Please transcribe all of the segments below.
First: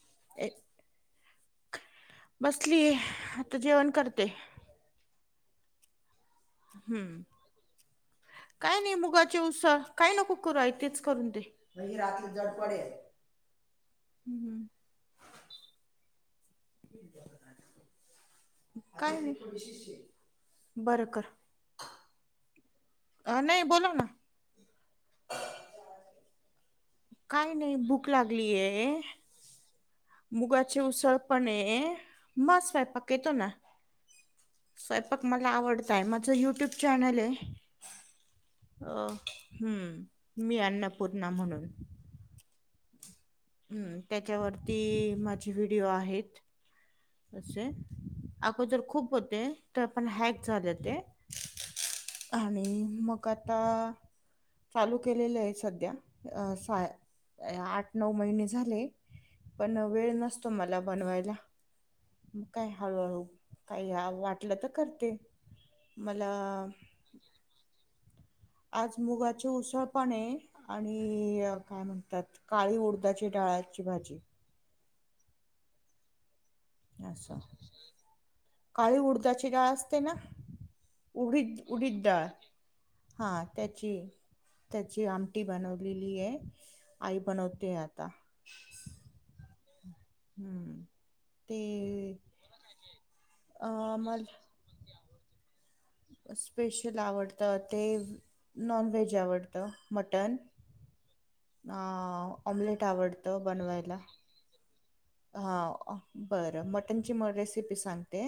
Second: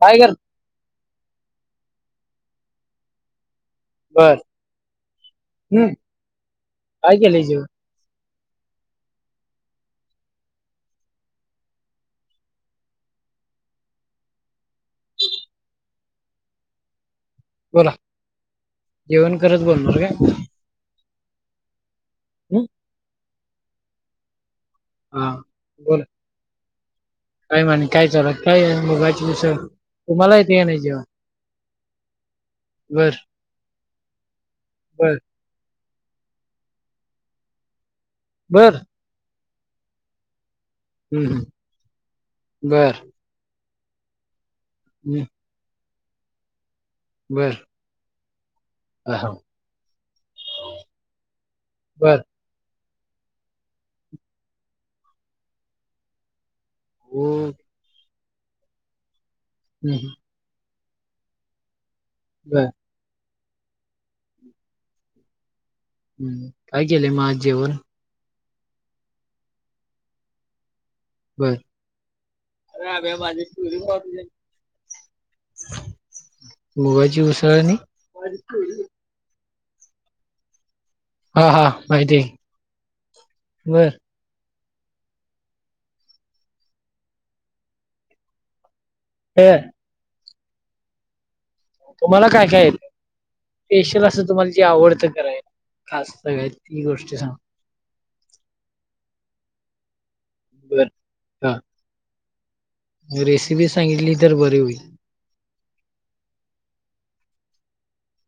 काय कर बसली आता जेवण करते. हम् काय हम्म केलय जेवण? काय नाय मुगाची उसळ काय नको करु आई तेच करून दे. [inaudible] हम्म हं [inaudible] बोला काय जेवण करत नाही बोलणार काय? बरं कर [inaudible] अ नाई बोला ना हा बोला काय नाही म्हणे काय भूक चालु ये काय लागलीये. मुगाची उसळ तुम्हाला येते का नाही मुगाची जेवण उसळ पण ये मग स्वयपाक बर येतो ना. बर स्वयंपाक मला आवड टायमाच युट्यूब चॅनल ये बर अ हम् मी अन्नपूर्णा म्हणून बरं हम्म त्याच्यावरती माझे व्हिडिओ आहेत. बर असे अगोदर खुप अहो. होते. तर पण हॅक झाले ते बर आणि मग आता चालू केलेले आहे सध्या अ पाय ओ आठ नऊ महिने झाले पण वेळ हम्म. नसतो मला बनवायला मग बर काय हळूहळू काही वाटलं त करते. मला हम्म काय केलय मग आज जेवण? आज मुगाच उसळ पण ये. आणि बर काय म्हणतात काळी उडदाची डाळाची भाजी. मुगाची असं उसळ आणि काळी उडदाची डाळ असते ना हा उडीद हा उडीद माहिती डाळ आहे. हा बर त्याची त्याची आमटी बनवलेली ये आई बनवते आता हे हम्म ते तुम्हाला काय काय येतय अ स्पेशल असं मला तुम्हाला जे आवडतं कराय स्पेशल आवडतं ते नॉनव्हेज आवडतं मटण बरं ना रेसिपी सांगितली तर बरी होईल. हा बरं मटनची म रेसिपी सांगते.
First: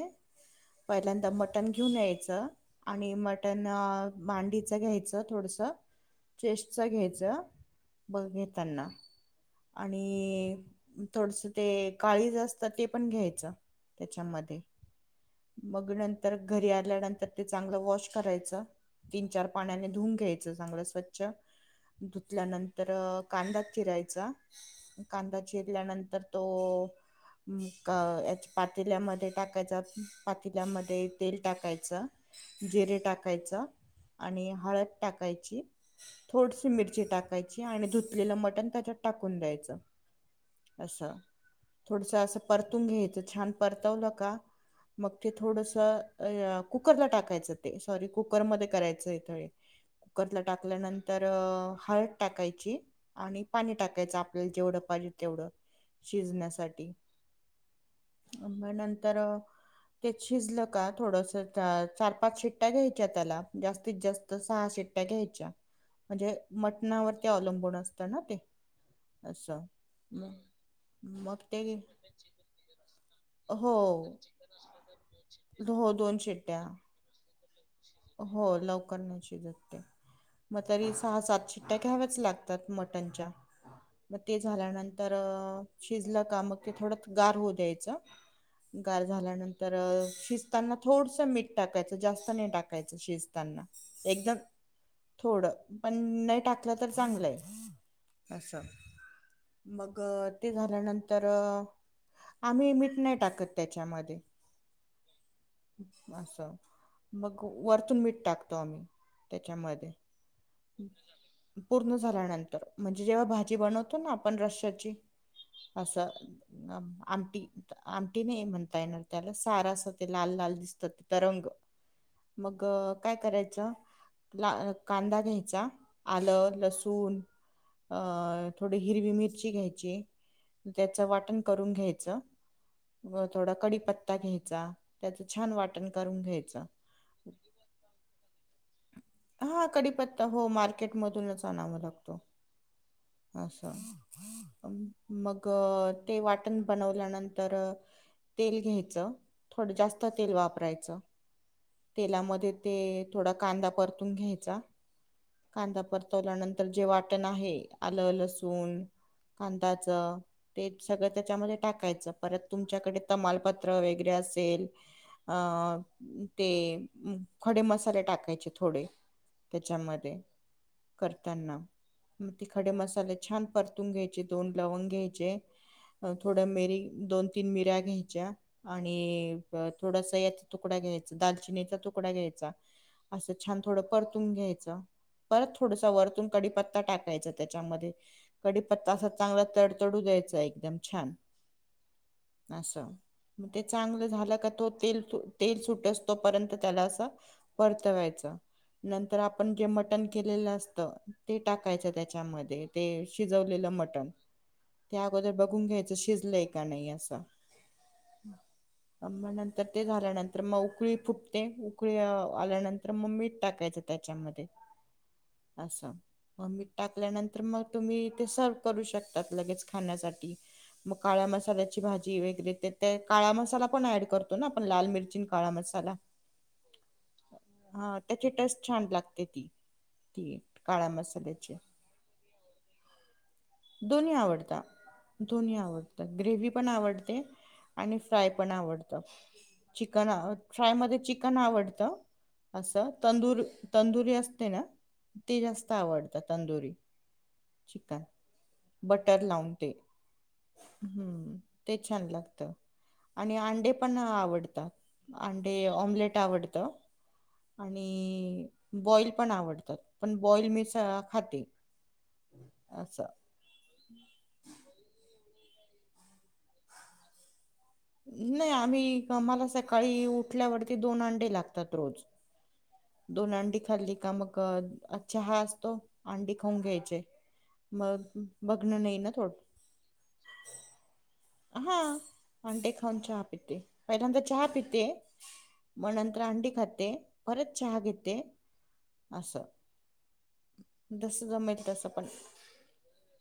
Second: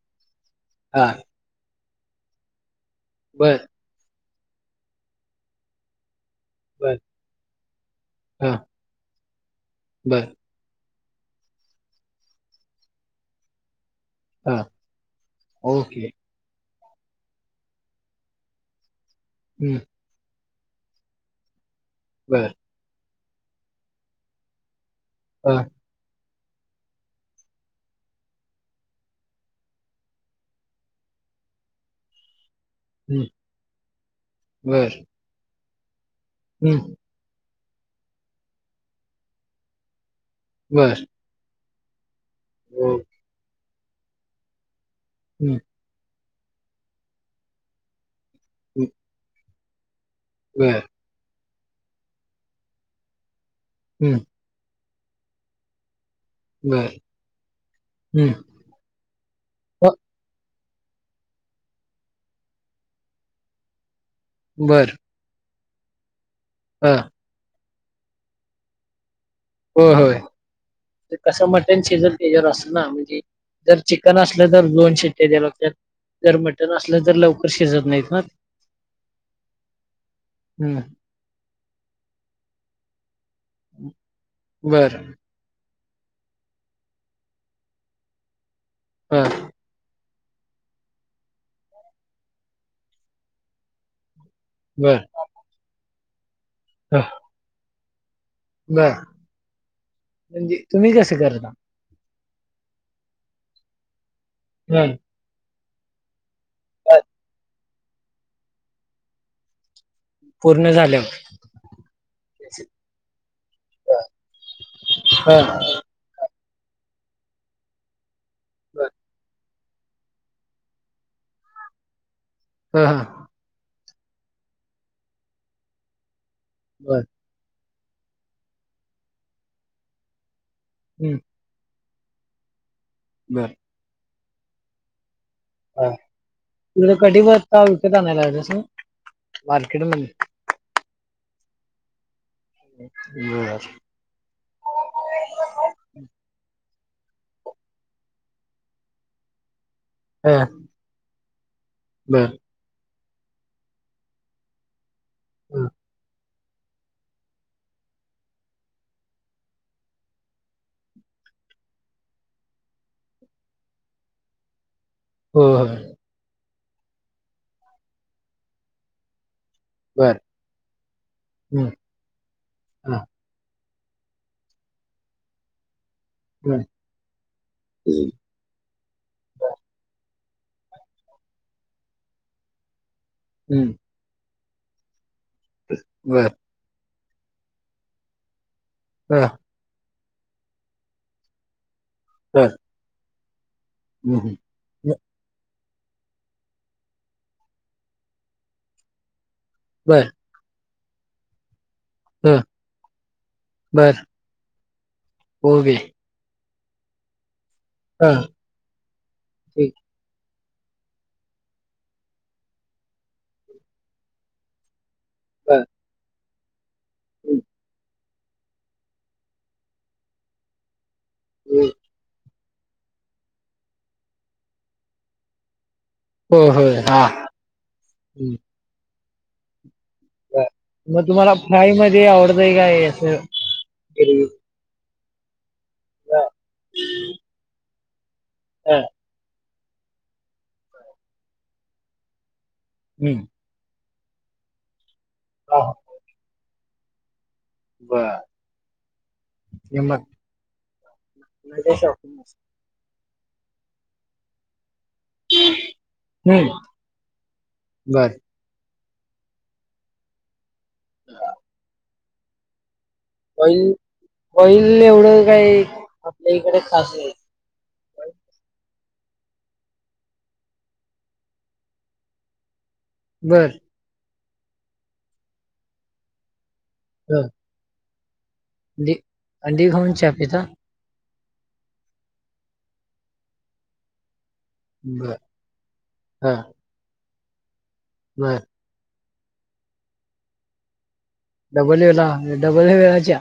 हा पहिल्यांदा मटण घेऊन यायचं आणि बर मटण आ मांडीचं घ्यायचं. थोडस चेस्टच बर घ्यायचं ब हा घेतांना आणि बर थोडस ते काळीज असत ते पण घ्यायचं. हा त्याच्यामध्ये मग ओके नंतर घरी आ ल्यानंतर ते चांगलं वॉश करायच तीन चार हम्म पाण्याने धुऊन घ्याय चं चांगल स्वच्छ बर धुतल्यानंतर कांदा चिरायचा कांदा हा चिरल्यानंतर तो [inaudible] म क या च्या पातील्यामध्ये टाकायचे पातील्यामध्ये तेल टाकायच जिरे हम्म टाकायच आणि बर हळद टाकायची थोडीशी हम्म मिरची टाकायची छ आणि धुतलेले मटन त्याच्यात टाकून द्यायच अस बर थोडस अस परतून ओके घ्यायचं छान परतवलं का मग ते हम्म थोडस अ कुकरला टाकायचं ते सॉरी कुकरमध्ये हम्म, करायचं इथे हे कुकरला बर टाकल्यानंतर हळद टाकायची आणि पाणी टाकायच हम्म आपल्याला जेवढं - पाहिजे तेवढं शिजण्यासाठी बर हम्म म नंतर हो, त्यात शिजलं का थोडस चार पाच शिट्ट्या घ्यायच्या त्याला जास्तीत जास्त सहा बर शिट्ट्या घ्यायच्या म्हणजे हा मटणावरती अवलंबून असत ना ते असं होय होय. ते कसं मटण शिजल त्याज्या वर असल ना म्हणजे हो जर चिकन असलं तर दोन शिट्टया द्याव्या लागत्यात हो दोन जर शिट्ट्या मटन असलं तर लव - हो लवकर नाही शिजत ते मग हम्म तरी सहा सात शिट्ट्या घ्याव्याच लागतात मटनच्या मग ते बर झाल्यानंतर - शिजलं का मग ते थोड गार होऊ द्यायचं गार हा झाल्यानंतर शिजताना थोडसं मीठ टाकायचं जास्त नाही टाकायचं शिजताना एकदम बर थोड पण नाही टाकलं तर हा चांगलंय असं बर मग ते म्हणजे तुम्ही कसं झाल्यानंतर करता? - आम्ही मीठ नाही टाकत त्याच्यामध्ये हम्म असं मग वरतून मीठ टाकतो आम्ही त्याच्यामध्ये पूर्ण झाल्यावर पूर्ण झाल्यानंतर म्हणजे जेव्हा भाजी बनवतो ना आपण रश्याची हा असं आम आमटी आमटी नाही म्हणता बर येणार त्याला स सार अस ते लाल लाल दिसत तरंग मग हा हा काय करायचं - ला कांदा घ्यायचा आलं बर लसूण अ थोडी हिरवी मिरची घ्यायची त्याचं हम्म. वाटण करून घ्याय च व थोडा बर कढीपत्ता घ्यायचा त्याच छान वाटण करून घ्यायचं काय विकत आणाय लाग असलं हा कढीपत्ता हो मार्केट मधूनच आणावं लागतो अस बर मग ते वाटण - बनवल्यानंतर तेल घ्यायचं थोडं जास्त तेल हा वापरायचं बर तेलामध्ये ते थोडा कांदा परतून घ्यायचा हं. कांदा परतवल्यानंतर जे वाटण आहे आलं लसून कांदाच ते सगळं त्याच्यामध्ये टाकायचं परत तुमच्याकडे तमालपत्र वगैरे असेल अ हो हो ते खडे मसाले टाकायचे थोडे त्याच्यामध्ये बर करताना हं. मग त खडे हा. मसाले छान परत - परतून घ्यायचे दोन लवंग घ्यायचे - थोड बर. मिरी दोन तीन मिऱ्या घ्यायच्या आणि ब थोडसा यात तुकडा घ्यायचा दालचिनीचा तुकडा घ्यायचा अस छान हं. तुन घ्याय परत थोडस वरतून बर कडीपत्ता टाकायचा त्याच्यामध्ये कढी पत्ता असा हा. चांगला तडतडू द्यायच एकदम छान बर अस मग ते चांगलं हं. झालं का तो तेल तेल सुट सुटोसतो पर्यंत त्याला अस परतवायच नंतर आपण जे मटण बर केलेलं अस त ते टाक टकायच हा. त्याच्यामध्ये ते शिजवलेलं बर मटण ते अगोदर बघून ओके घ्यायच शिजलंय का नई अस हा ठीक तर मग उकळी फुटते, उकळी अ आल्यानंतर म मीठ टाकायचं त्याच्यामध्ये. बर असं म मीट हं. टाकल्यानंतर मग तुम्ही ते सर्व्ह करू शकतात लगेच खाण्यासाठी, मग काळ्या हं. मसाल्याची भाजी वगैरे [unintelligible] काळा मसाला पण ऍड करतो ना आपण लाल मिरची काळा मसाला? हो हो, हा. हा त्याची टेस्ट छान लागते ती ती आ काळ्या म तुम्हाला मसाल्याची फ्राय मध्ये आवडतय काय? असं दोन्ही ग्रेव्ही? आवडता, दोन्ही आवडतात हा. ग्रेव्ही पण आवडते आणि फ्राय पण हा. आवडत, चिकन अ फ्राय मध्ये चिकन आवडत. असं हं. तंदुरी तंदुरी असते ना, ती जास्त हा. आवडत तंदुरी. चिकन बर. बटर लावून ते हे मग हम्म ते म्हणजे छान शॉपिंग लागत. आणि अंडे पण आवडतात अंडे ऑम्लेट हं. आवडत बर आणि बॉईल पण आवडतं पण बॉईल मी स खाते असं. बॉईल, बॉईल एवढं काही आपल्या इकडं खास नाही. नाही, आम्ही आम्हाला सकाळी उठल्यावरती दोन अंडे लागतात रोज. दोन बर अंडी खाल्ली का मग अच्छा हा असतो, अंडी खाऊन घ्यायचे ह मग बघणं अंडी, नाही ना थोडं अंडी खाऊन चहा पिता? हा अंडे खाऊन चहा पिते, पहिल्यांदा च चहा पिते, बर म नंतर ह अंडी खाते, परत चहा घेते. बर असं. जसं जमेल डबल वेला डबल वेळा चा?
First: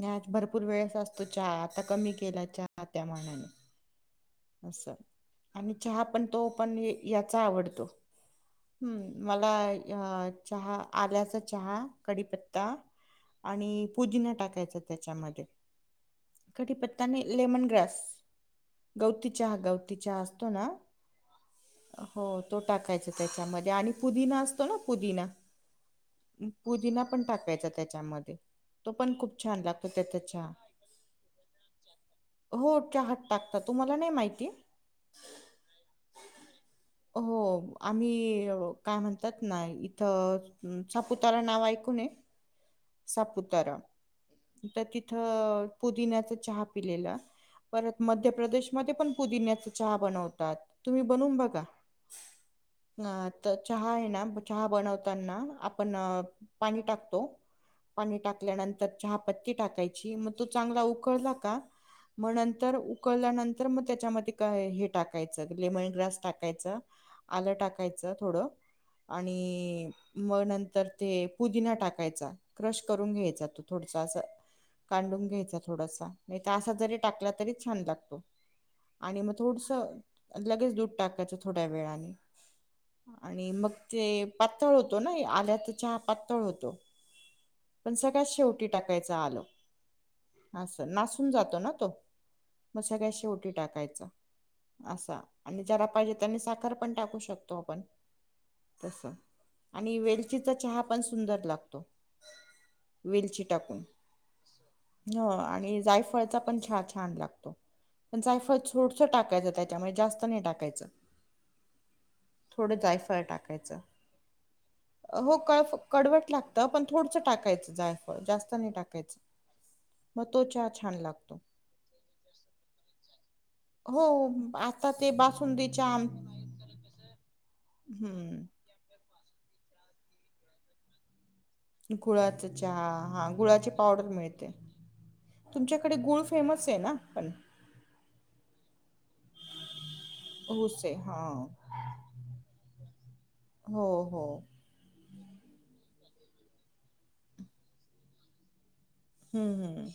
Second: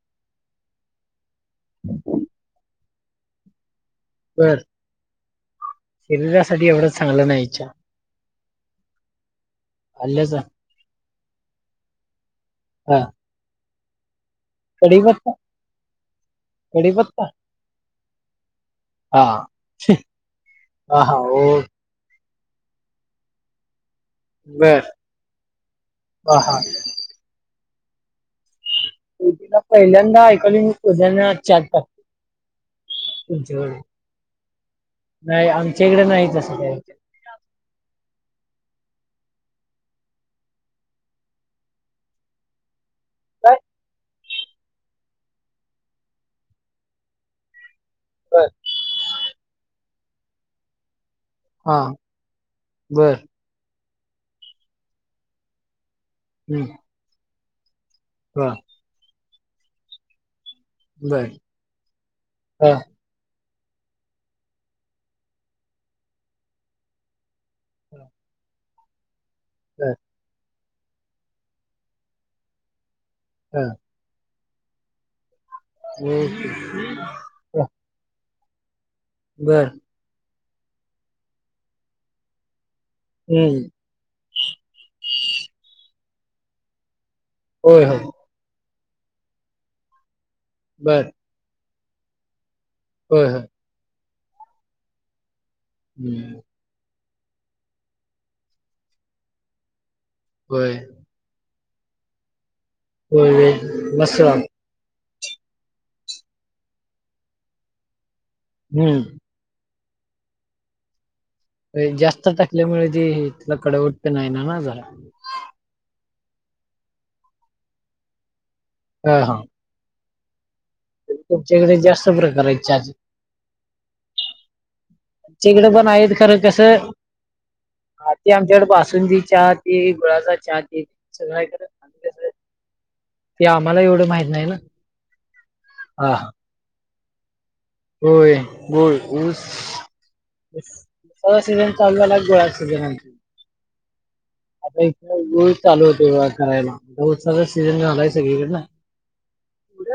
नाही आत भरपूर वेळेस असतो चहा, आता कमी केला चहा त्या मनाने. बर अस आणि चहा पण तो शरीरासाठी पण एवढं चांगलं याचा नाही चहा आवडतो हम्म. मला ह्य आल्याचा चहा आल्याचा चहा कडीप ता हा आणि पुदीना टाकायचा कढीपत्ता त्याच्यामध्ये कडीपत्ता कढीपत्ता नाई लेमन ग्रास. हा गौती चहा, गौती चहा असतो ना? हो. हो तो टाकायचा त्याच्यामध्ये आणि पुदिना असतो ना बर पुदिना? हा हा पुदिना पण टाकायचा त्याच्यामध्ये. तो पण खूप पुदीना छान लागतो त्याचा पहिल्यांदा चहा ऐकालोय मी, पुदीना चहात टाकत हो चहात टाकतात, तुम्हाला नाही माहिती? नाही, आमच्या इकड नाही तसं काय. णि अ काय म्हणतात ना, इथं [unintelligible] नाव ऐकून ये? काय सापुतारा त तिथं पुदिन्याचा चहा पिलेला परत बर मध्यप्रदेश मध्ये पण पुदिन्याच चहा बनवतात, तुम्ही बनुन बगा हा बर ना त चहा हाय ना, चहा बनवताना आप पण हम्म पाणी टाकतो पाणी बर टाकल्यानंतर चहा पत्ती टाकायची मग - चांगला बर उकळला का, मन ह नंतर उकळल्यानंत - तर मग त्याच्यामध्ये काय हे टाकायचं. लेमन ग्रास टाकायचं, आलं टाकायचं. थोडं आणि मग नंतर ते पुदिना टाकायचा क्रश - करून घ्यायचा तो, ह थोडासा असा कांडून घ्यायचा. थोडसा, नाहीतर असा जरी टाकला तरी ह छान लागतो. आणि मग बर. थोडसं, लगेच दूध टाकायचं थोड्या वेळानी. आणि हं. मग ते पातळ होतो ना, आल्याचा चहा पातळ होतो. होय, पण होय. सगळ्यात शेवटी टाकायच आलं. असं, बर. नासून जातो ना. मग सगळ्यात होय, होय. शेवटी टाकायचा, असा. आणि ज्याला पाहिजे त्यांनी हं. साखर पण टाकू शकतो आपण, तसं आणि वेलचीचा होय. चहा पण, सुंदर लागतो. हो, वेलची ये टाकून बसाव - हो आणि जायफळचा पण चहा छान लागतो, पण जायफळ हं. थोडंसं टाकायचं त्यात. त्यामुळे जास्त नाही टाकायचं. जास्त थोडं टाकल्यामुळे, जे जायफळ इथल टाकायचं. कडवट तर नाही ना झाला. हो कळफ कडवट लागतं पण थोडंसं टाकायचं जायफळ, जास्त नाही टाकायचं. हां, हां. मग तो चहा - तुमच्याकडे, जास्त प्रकार आहेत चहाचे. हो आ - तिकडं पण आहेत खरं कसं, आधी हम्म आमच्याकडं बासुंदी चहा पीत, गुळाचा चहा पीत सगळ इथ - गुळाचा चहा- हा गुळाची आम्हाला एवढं पावडर माहित नाही मिळते. ना. तुमच्याकडे हां, गुळ हां. फेमस हे ना? पण. होय, गोड ऊस - ऊस, आहे हा होय सीझन चालू झालाय, गुळाचा सीझन आमचा. हो हो आता इथं गूळ चालू होतोय बघा करायला. ऊसाचा सीझन झालाय सगळीकडे ना. हूं हूं.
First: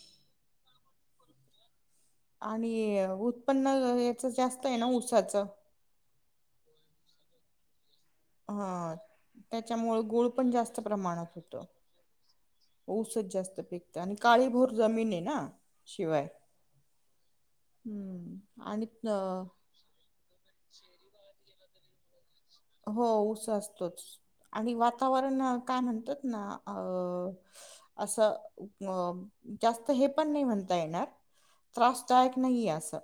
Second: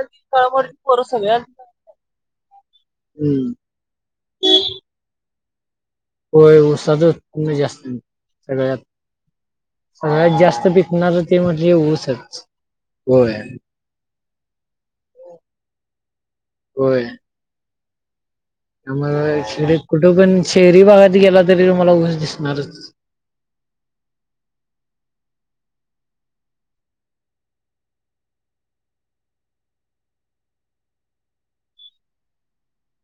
बरं सगळ्याना, आणि य उत्पन्न अ याचं जास्त आहे ना ऊसाच. होय, उसाचं उत्पन्न जास्त हे. आय त्याच्यामुळं गुळ सगळ्यात पण जास्त पिकणारं प्रमाणात ते होतो. म्हणजे ऊसच ऊसचं होय जास्त पिकतं आणि- काळीभोर जमीन हे ना शिवाय - हूं. मग शहरीत कुठे पण शहरी भागात गेला तरी तुम्हाला ऊस दिस हो ऊस असतोच आणि वातावरण न- काय म्हणतात ना, अं असं, म जास्त हे पण नाही म्हण- ता येणार, त्रासदायक नाही असं.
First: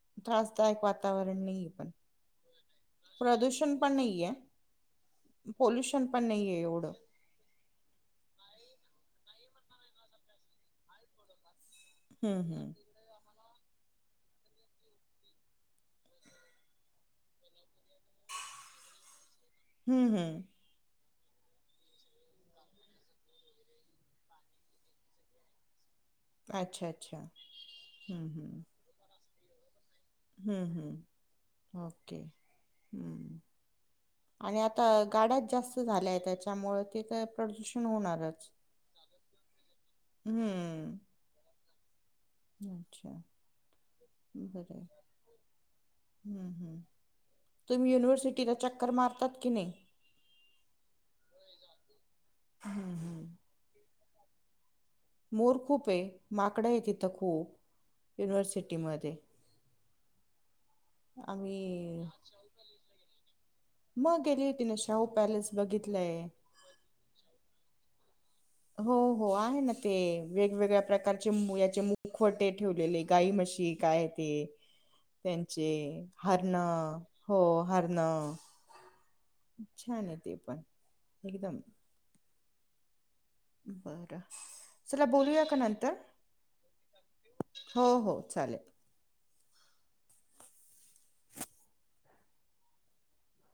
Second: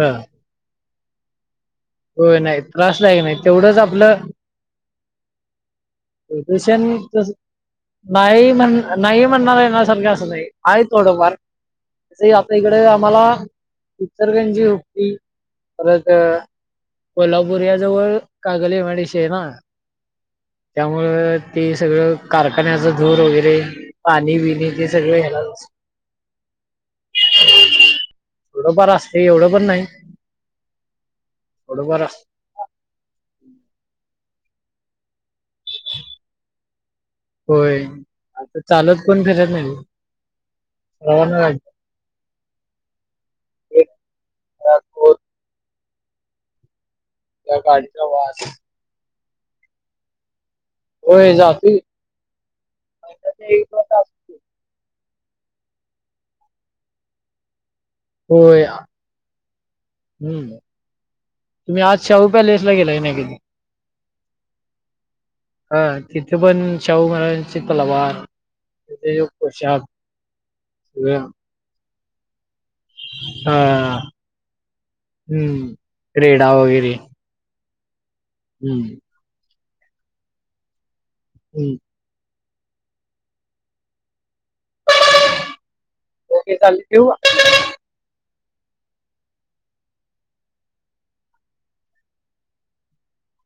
हा त्रासदायक वातावरण नहीये. होय नाही त्रासदायक नाही, तेवढंच पण आपलं- नाहीये पोल्युशन पण नाहीये एवढं जसण तसं नाही म्हण - नाही म्हणणार येण्यासारखं असं नाही. आहे थोडंफार, तसंही हम्म आता हम्म इकडे आम्हाला - इचलकरंजी हुबळी परत अ - कोल्हापूर या जवळ Kagal M I D C हे ना. हूं हूं. मग ती सगळं, कारखान्याचं धुर वगैरे पाणी बिणी ते सगळं येणारच न. अच्छा अच्छा, हू हू. ते, एवढं पण नाही. हुं हुं थोडंफार ओके असते हुं. आणि आता गाड्या त - जास्त झालाय त्याच्यामुळे ते काय होय प्रदूषण होणारच. आता चालत कोण फिरत नाही हम्म. सर्वांना लागते. अच्छा, एक बर घरात दोन, हम्म हम्म. त्या तुम्ही गाडीचा वास युनिव्हर्सिटीला चक्कर मारतात की नाई? होय जातोय हम्म. [unintelligible] मोर खूपये, माकड आहे तिथं खूप, होय युनिव्हर्सिटीमध्ये. हम्म. तुम्ही आज आम्ही शाहू पॅलेस ला गेलाय काय नाई कधी? मग गेली होती ना, शाहू पॅलेस हा. बघितलंय तिथे पण शाहू महाराजांची तलवार हो त्याचे हो आहे ना पोशाख ते वेगवेगळ्या सगळं प्रकारचे याचे मुखवट े ठेवलेले गाई हा म्हशी काय ते त्यांचे हम्म रेडा हरण वगैरे हो हर हम्म. छान आहे ते पण एकदम हम्म. बरं. चला बोलूया का नंतर ओके चालेल ठेवू का हो हो चालेल.